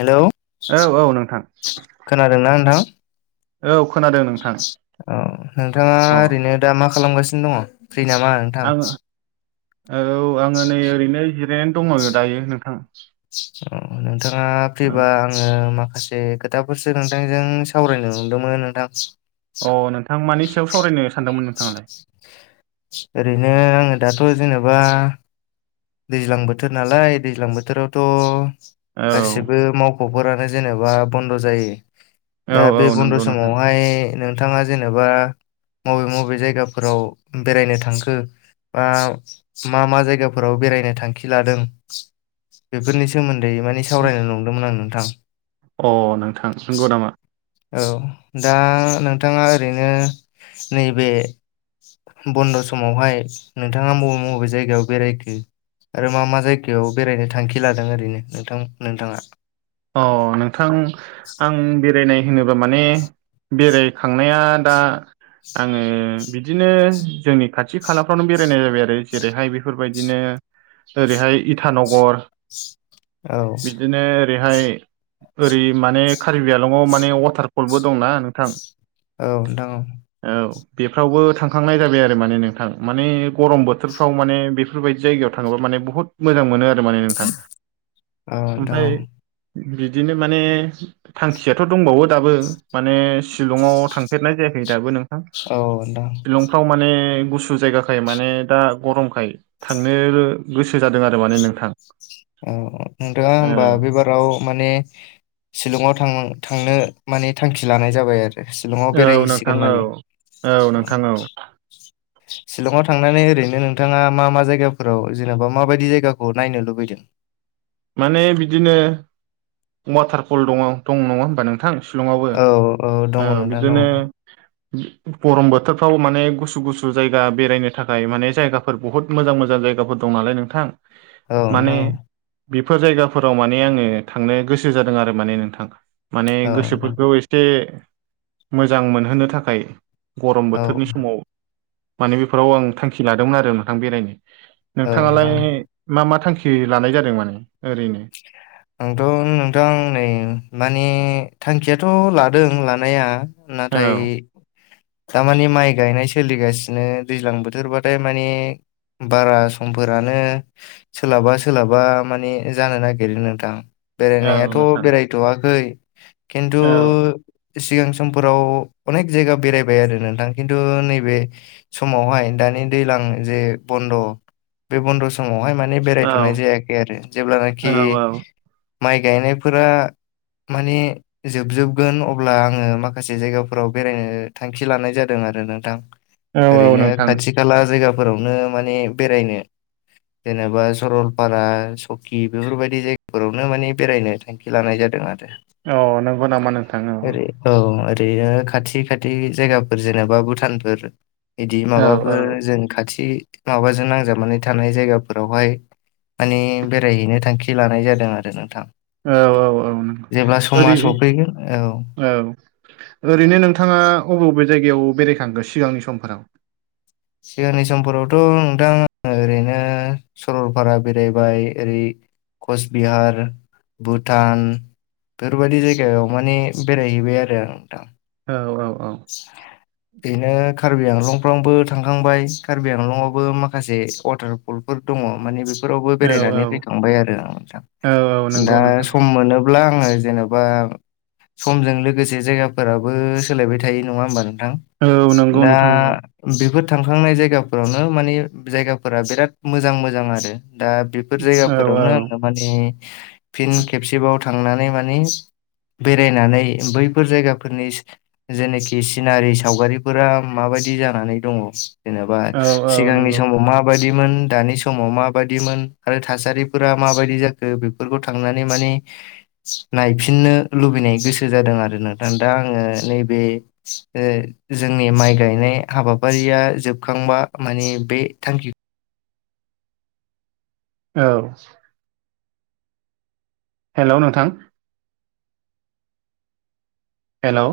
Hello औ औ नोंथां खोनादोंना नोंथां औ खोनादों नोंथां औ नोंथाङा अ ओरैनो दा मा खालामगासिनो दङ फ्रि नामा नोंथां आङो औ आङो नै ओरैनो जिरायनानै दङ आ दायो नोंथां अ नोंथाङा फैबा अ आं आङो माखासे खोथाफोरसो नोंथांजों सावरायनो नंदोंमोन नोंथां अ नोंथां मानि सावरायनो सानदोंमोन नोंथाङालाय ओरैनो आङो दाथ' जेनेबा दैज्लां बोथोर नालाय दैज्लां बोथोरावथ' गासिब औ बो मावख'फोरानो जेनेबा बन्द' जायो औ दा औ बे बन्द' नंगौ नोंथां समावहाय नों नोंथाङा जेनेबा मबे मबे जायगाफोराव बेरायनो थांखो बा मा मा जायगा फोराव बेरायनो थांखि लादों बेफोरनि सोमोन्दै माने सावरायनो नंदोंमोन आं नोंथां अ नोंथां नोंगौ नामा औ दा नोंथाङा ओरैनो नैबे बन्द' समावहाय नोंथाङा मबे मबे जायगायाव बेरायखो आरो मा मा जायगायाव बेरायनो थांखि लादों ओरैनो नोंथां नोंथाङा अ नोंथां आं बेरायनाय होनोबा माने बेरायखांनाया दा आङो बिदिनो जोंनि खाथि खालाफ्रावनो बेरायनाय जाबाय आरो जेरैहाय बेफोरबायदिनो ओरैहाय इटानगर औ बिदिनो बेहायओरैहाय ओरै माने कार्बि आलंआव माने वाटारफलबो दंना नोंथां औ नोंथां औ औ बेफ्रावबो थांखांनाय जाबाय आरो माने नोंथां माने गरम बोथोरफ्राव माने बे बेफोरबायदि जायगायाव थाङोबा माने बुहुत मोजां मोनो आरो माने नोंथां औ नोंथां ओमफ्राय बिदिनो माने थांखियाथ दंबावो दाबो माने शिलंआव थांफेरनाय जायाखै दाबो नों हो औ औ नोंथां शिलंफ्राव माने गुसु जायगाखौ थाखाय माने दा गरमखाय थांनो गोसो जादों आरो माने नोंथां अ नोंथाङा औ होमबा बेबाराव माने शिलंआव थां थांनो माने थांखि लानाय जाबाय आरो शिलंआव बेराय औ नोंथां होयसिगोन औ माने औ नोंथां औ शिलंआव थांनानै ओरैनो नोंथाङा मा मा जायगाफोराव जेनबा माबादि जायगाखौ नायनो लुबैदों माने बिदिनो वाटारफल दङ दं नङा होनोमबा नोंथां शिलंआवबो औ औ दङ ओ नोंथां दङ बिदिनो गरम बोथोरफ्राव माने गुसु गुसु जायगा बेरायनो थाखाय माने जायगा बेफोर बहुत मोजां मोजां जायगाफोर दं नालाय नोंथां औ माने नोंथां औ बेफोर जायगाफोराव माने आंओ थांनो गोसो जादों आरो माने नोंथां माने औ नोंथां गोसोफोरखौ एसे जे मोजां मोनहोनो थाखाय गरम औ बोथोरनि समाव माने बेफोराव आं थांखि लादोंमोन आरो नोंथां बेरायनो औ नोंथाङालाय नोंथां मा मा थांखि लानाय जादों माने ओरैनो ? आंथ नोंथां नै मानि थांखियाथ लादों लानाया औ नाथाय थारमानि माइ गायनाय सोलिगासिनो दैज्लां बोथोरबाथाय माने बारा समफोरानो सोलाबा सोलाबा माने जानो नागिरो नोंथां औ बेरायनायाथ नोंथां बेरायथवाखै खिन्थु औ सिगां समफोराव अनेक जायगा बेरायबाय आरो नोंथां खिन्थु नैबे समावहाय दानि दैज्लां जे बन्द बे बन्द समावहाय माने बेरायथनाय औ जायाखै आरो जेब्लानाखि औ औ माइ गायनायफोरा माने जोबजोबगोन अब्ला आङो माखासे जायगाफोराव बेरायनो थांखि लानाय जादों आरो नोंथां औ ओरैनो नोंथां खाथि खाला जायगाफोरावनो माने बेरायनो जेनेबा सरलपारा हकि बेफोरबायदि जायगाफोरावनो माने थांखि लानाय आरो अ नोंगौ नामा नोंथां अ ओरै औ ओरैनो खाथि खाथि जायगाफोर जेनेबा भुटानफोर बिदि औ माबाफोर जों खाथि माबाजों नांजाबनानै थानाय जायगाफोरावहाय मानि बेरायहैनो थांखि लानाय जादों आरो नोंथां औ औ औ नों जेब्ला ओरै समा सफैगोन औ औ ओरैनो नोंथाङा अबे अबे जायगायाव बेरायखांगोन सिगांनि समफोराव सिगांनि समफोरावथ नोंथां ओरैनो सरलपारा बेरायबाय ओरै कच बिहार भुटान बेफोरबायदि जायगायाव माने बेरायहैबाय आरो आं नोंथां औ औ औ [inaudible] बेनो कार्बि आंलंफ्रावबो थांखांबाय कार्बि आंलंआवबो माखासे वाटार पल फोर दङ माने बेफोरावबो औ बेरायनानै औ फैखांबाय आरो आं नोंथां औ औ नंगौ दा नोंथां सम मोनो अब्ला आंङो जेनबा समजों लोगोसे जायगाफोराबो सोलायबाय थायो थायो नङा होमबा नोंथां औ नंगौ दा नोंथां नंगौ बेफोर थांखांनाय जायगाफोरावनो मानि जायगाफोरा बिराद मोजां मोजां आरो दा बे बेफोर औ औ जायगाफोरावनो आंङो माने। फिन खेबसेबाव थांनानै मानि बेरायनानै बैफोर जायगाफोरनि जेनाखि सिनारि सावगारिफोरा माबायदि जानानै दङ। जेनेबा औ औ सिगांनि नंगौ समाव मा मोन दानि समाव माबायदिमोन आरो थासारिफोरा माबायदि जाखो बे फोरफोरखौ थांनानै माने। नायफिननो लुबैनाय गोसो जादों आरो नोंथां दा आंङो नैबे ओ जोंनि माइ गायनाय हाबाफारिया जोबखांबा मानि बे थांखि। औ। हेल' नोंथां। हेलौ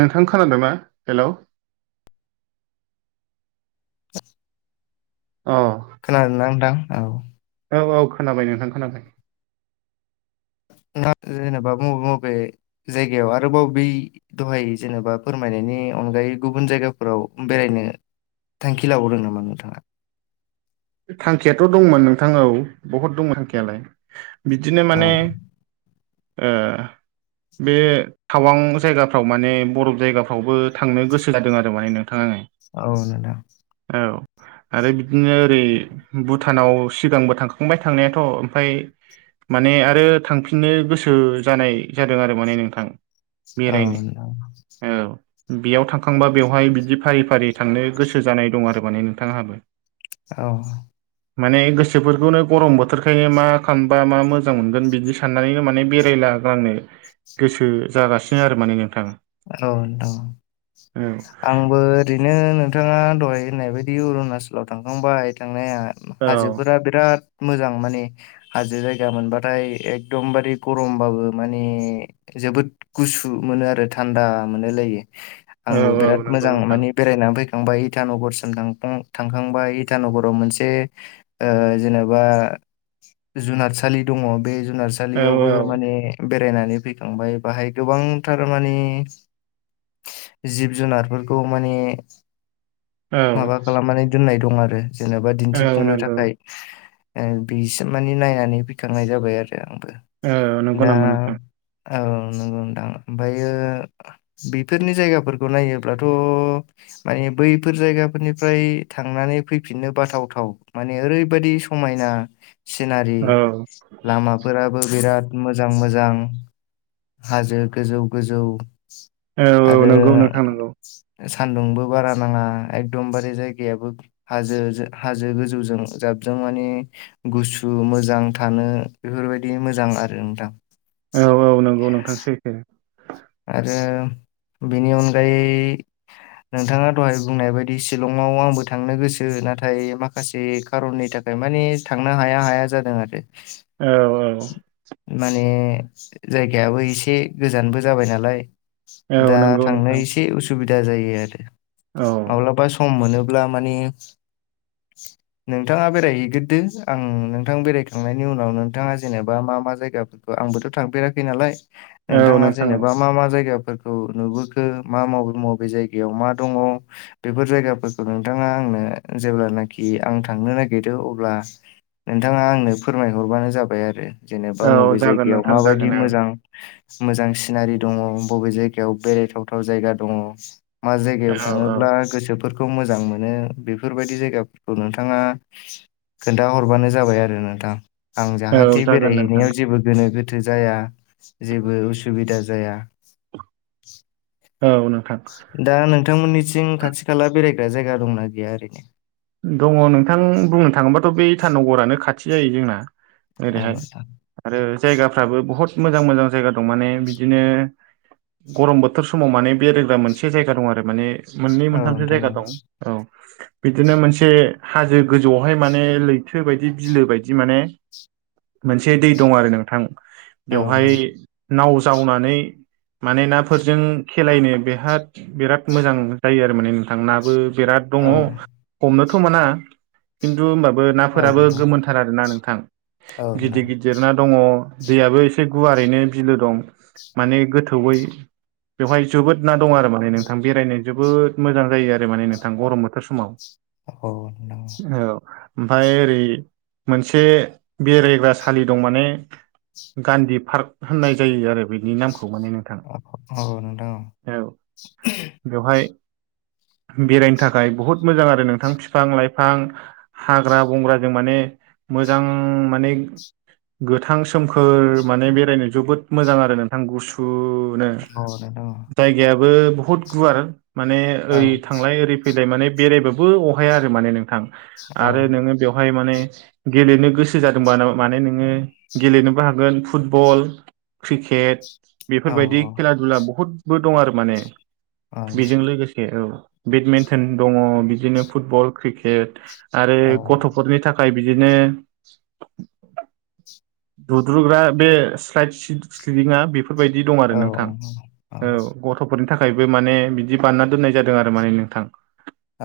नोंथां खोनादोंना हेल'। [inaudible] औ। खोनादों नोंथां औ। औ औ खोनाबाय नोंथां खोनाबाय। जेनेबा बबे बबे जायगायाव आरोबाव बै दहाय जेनेबा फोरमायनायनि अनगायै गुबुन जायगाफोराव बेरायनो थांखि लाबावदों नामा नोंथाङा? थांखियाथ' दंमोन नोंथां औ बहुद दंमोन थांखियालाय बिदिनो औ माने ओ बे थावां जायगाफ्राव माने बरफ जायगाफ्रावबो थांनो गोसो जादों आरो माने नोंथां आंङो। औ नोंथां। औ आरो बिदिनो। ओरै भुटानाव सिगांबो थांखांबाय थांनायाथ' ओमफ्राय। माने आरो थांफिननो गोसो जानाय जादों आरो माने नोंथां। औ बेरायनो नोंथां औ। बेयाव थांखांबा बेवहाय बिदि फारि फारि थांनो गोसो जानाय दं आरो माने नोंथां आंहाबो। औ माने गोसोफोरखौनो गरम बोथोरखायनो मा खालामबा मा मोजां मोनगोन बिदि साननानैनो माने बेरायला नो गोसो जागासिनो आरो माने नोंथाङा। हेलौ नोंथां। आंबो ओरैनो नोंथाङा दहाय होननाय बायदि अरुणाचलाव थांखांबाय थांनाया। औ हाजोफोरा बिराद मोजां माने। हाजो जायगा मोनबाथाय एकदम बारे गरमबाबो माने जोबोद गुसु मोनो आरो थान्दा मोनलायो औ आंबो बिराद नंगौ मोजां नोंथां माने बेरायनानै फैखांबाय इटा नगरसिम थांखां थांखांबाया इटा नगराव मोनसे। ओ जेनेबा जुनारसालि दङ बे जुनस औ सालियावबो माने बेरायनानै फैखांबाय बाहाय गोबांथार मानि जिब जुनारफोरखौ माने औ माबा खालामनानै दोननाय दं आरो जेनेबा औ दिन्थिफुंनो नंगौ थाखाय ओ बेसिम माने नायनानै फैखांनाय जाबाय आरो आंबो औ नंगौ दा नामा नोंथां औ नंगौ नोंथां आमफायो बेफोरनि जायगाफोरखौ नायोब्लाथ' माने बैफोर जायगाफोरनिफ्राय थांनानै फैफिननो बाथाव थाव माने ओरैबायदि स मायना सिनारि औ लामाफोराबो बिराद मोजां मोजां हाजो गोजौ गोजौ औ औ आरो नंगौ नोंथां नंगौ सान्दुंबो बारा नाङा एगदमबारे जायगायाबो हाजोजो हाजो गोजौजों जाबजों माने गुसु मोजां थानो बेफोरबायदि मोजां आरो नोंथां औ औ नंगौ नोंथां सैथो आरो बेनि अनगायै नोंथाङा दहाय बुंनाय बायदि शिलंआव आंबो थांनो गोसो नाथाय माखासे खारननि थाखाय मानि थांनो हाया हाया जादों आरो औ औ माने जायगायाबो एसे गोजानबो जाबाय नालाय औ औ दा नंगौ थांनो नोंथां एसे उसुबिदा जायो आरो औ माब्लाबा सम मोनोब्ला माने नोंथाङा बेरायहैगोरदो आं नोंथां बेरायखांनायनि उनाव नोंथाङा जेनेबा मा मा जायगा आंबोथ' थांफेराखै नालाय औ नोंथाङा नोंथां औ जेनेबा मा मा जायगाफोरखौ नुबोखो मा मबे मबे जायगायाव मा दङ बेफोर जायगाफोरखौ नोंथाङा आंनो जेब्लानाखि आं थांनो नागिरो अब्ला नोंथाङा आंनो फोरमायहरबानो जाबाय आरो जेनेबा औ मबे जागोन जायगायाव नोंथां माबायदि जागोन औ मोजां मोजां सिनारि दङ बबे जायगायाव बेरायथावथाव जायगा दङ मा औ जायगायाव औ थाङोब्ला गोसोफोर खौ मोजां मोनो बेफोरबायदि जायगाफोरखौ नोंथाङा खोन्थाहरबानो जाबाय आरो नोंथां आं औ जाहाथे जागोन नोंथां बेरायहैनायाव जेबो गोनो गोथो जाया जेबो उसुबिदा जाया औ [unintelligible] दा नोंथांमोननिथिं खाथि खाला बेरायग्रा जायगा दंना गैया ओरैनो दङ नोंथां बुंनो थाङोबाथ' बेै इटानगरानो खाथि जायो जोंना ओरैहाय आरो जायगाफ्राबो बहुत मोजां मोजां जायगा दं माने बिदिनो गरम बोथोर समाव माने बेरायग्रा मोनसे जायगा दं आरो माने मोननै औ मोनथामसो नोंथां जायगा दं औ [unintelligible] बिदिनो मोनसे हाजो गोजौआवहाय माने लैथो बायदि बिलो बायदि माने मोनसे दै दं आरो नोंथां औ नोंथां बेवहाय नाव जावनानै माने नाफोरजों खेलायनो बेहाद बेराद मोजां जायो आरो माने नोंथां नाबो बेराद दङ औ हमनोथ' मोना खिन्थु होमबाबो नाफोराबो नोंथां गोमोनथार आरोना नोंथां औ गिदिर गिदि दिरना दङ दैयाबो एसे गुवारैनो बिलो दं माने गोथौयै बेवहाय जोबोद ना दं आरो माने नोंथां बेरायनो जोबोद मोजां जायो आरो माने नोंथां गरम बोथोर समाव। औ। औ ओमफ्राय ओरै मोनसे बेरायग्रा सालि दं माने गान्धी पार्क होननाय जायो आरो बेनि नामखौ माने नों औ नोंथां ओ बेवहाय बेरायनो थाखाय बहुद मोजां आरो नों [unintelligible] फिफां - लाइफां हाग्रा बंग्राजों माने मोजां माने गोथां सोमखोर माने बेरायनो जोबोद मोजां आरो नोंथां गुसु [unintelligible] जायगायाबो बहुत गुवार माने ओरै थांलाय ओरै [unintelligible] फैलाय माने बेरायबाबो अहाया आरो माने नोंथां आरो नोङो बेवहाय माने गेलेनो गोसो जादोंबा माने नोङो गेलेनोबो हागोन फुटबल क्रिकेट बेफोरबायदि खेला दुला बहुदबो दं आरो माने बेजों लोगोसे औ। बेडमिन्टन दङ बिदिनो फुटबल, क्रिकेट आरो गथ' न'खरनि थाखाय बिदिनो दुद्रुग्रा बे साल्ब सदिं आ बेफोर बेफोरबायदि दं आरो नोंथां औ गथ' फोरनि थाखायबो माने बिदि बानायना दोननाय जादों आरो माने नोंथां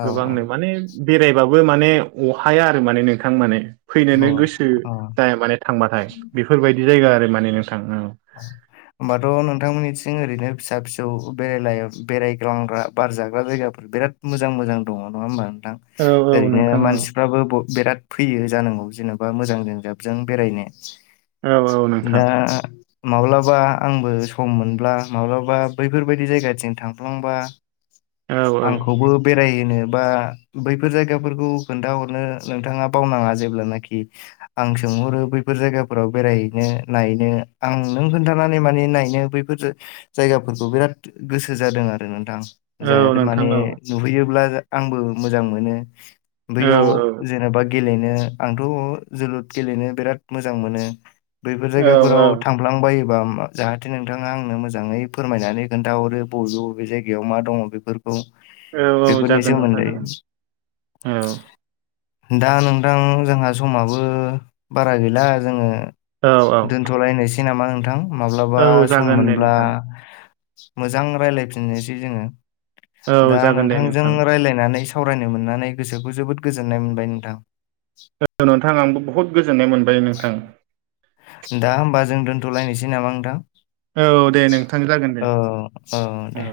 गोबांनो माने बेरायबाबो माने अहाया आरो माने नोंथां माने फैनोनो औ गोसो औ जाया माने थांबाथाय बेफोरबायदि जायगा आरो माने नोंथां ओ। औ। होमबाथ' नोंथांमोननिथिं ओरैनो फिसा - फिसौ बेराय बेरायग्लांग्रा बार जाग्रा जायगाफोर बिराद मोजां - मोजां दङ नङा होमबा नोंथां औ औ ओरैनो नोंथां मानसि औ फाबो बिराद फैयो जानांगौ जेन'बा मोजां जोंजाबजों बेरायनो। औ औ नोंथां दा माब्लाबा आंबो सम मोनब्ला माब्लाबा बैफोरबायदि जायगाथिं थांफ्लांबा औ औ आंखौबो बेरायहोनो बा बैफोर जायगाफोरखौ खोन्थाहरनो नोंथाङा बावनाङा जेब्लानाखि आं सोंहरो बैफोर जायगाफोराव बेरायहैनो नायैनो आं नों खोन्थानानै माने नायनो बैफोर जायगाफोरखौ बिराद गोसो जादों आरो नोंथां औ जायाथ नोंथां माने औ नुहैयोब्ला आंबो मोजां मोनो औ बैयाव जेनेबा गेलेनो आंथ' जोलुर गेलेनो बिराद मोजां मोनो। बैफोर औ औ जायगाफोराव थांफ्लांबायोबा जाहाथे नोंथाङा आंनो मोजाङै फोरमायनानै खोन्थााहरो बबे बबे जायगा बेयाव मा दङ बेफोरखौ औ औ बेफोरनि जागोन नोंथां सोमोन्दै जागोन औ दा नोंथां जोंहा समाबो बारा गैला जोङो औ औ दोनथ'लायनोसै नामा नोंथां माब्लाबा औ सम जागोन दे मोनब्ला नोंथां मोजां रायजलायफिननोसै जोङो औ दा जागोन दे नोंथांजों नोंथां रायलायनानै सावरायनो मोननानै गोसोखौ जोबोद गोजोननाय मोनबाय नोंथां। औ नोंथां आंबो बहुत गोजोननाय मोनबाय नोंथां। दा होमबा जों दोनथ'लायनोसै नामा नोंथां औ दे नोंथां जागोन दे औ। औ दे।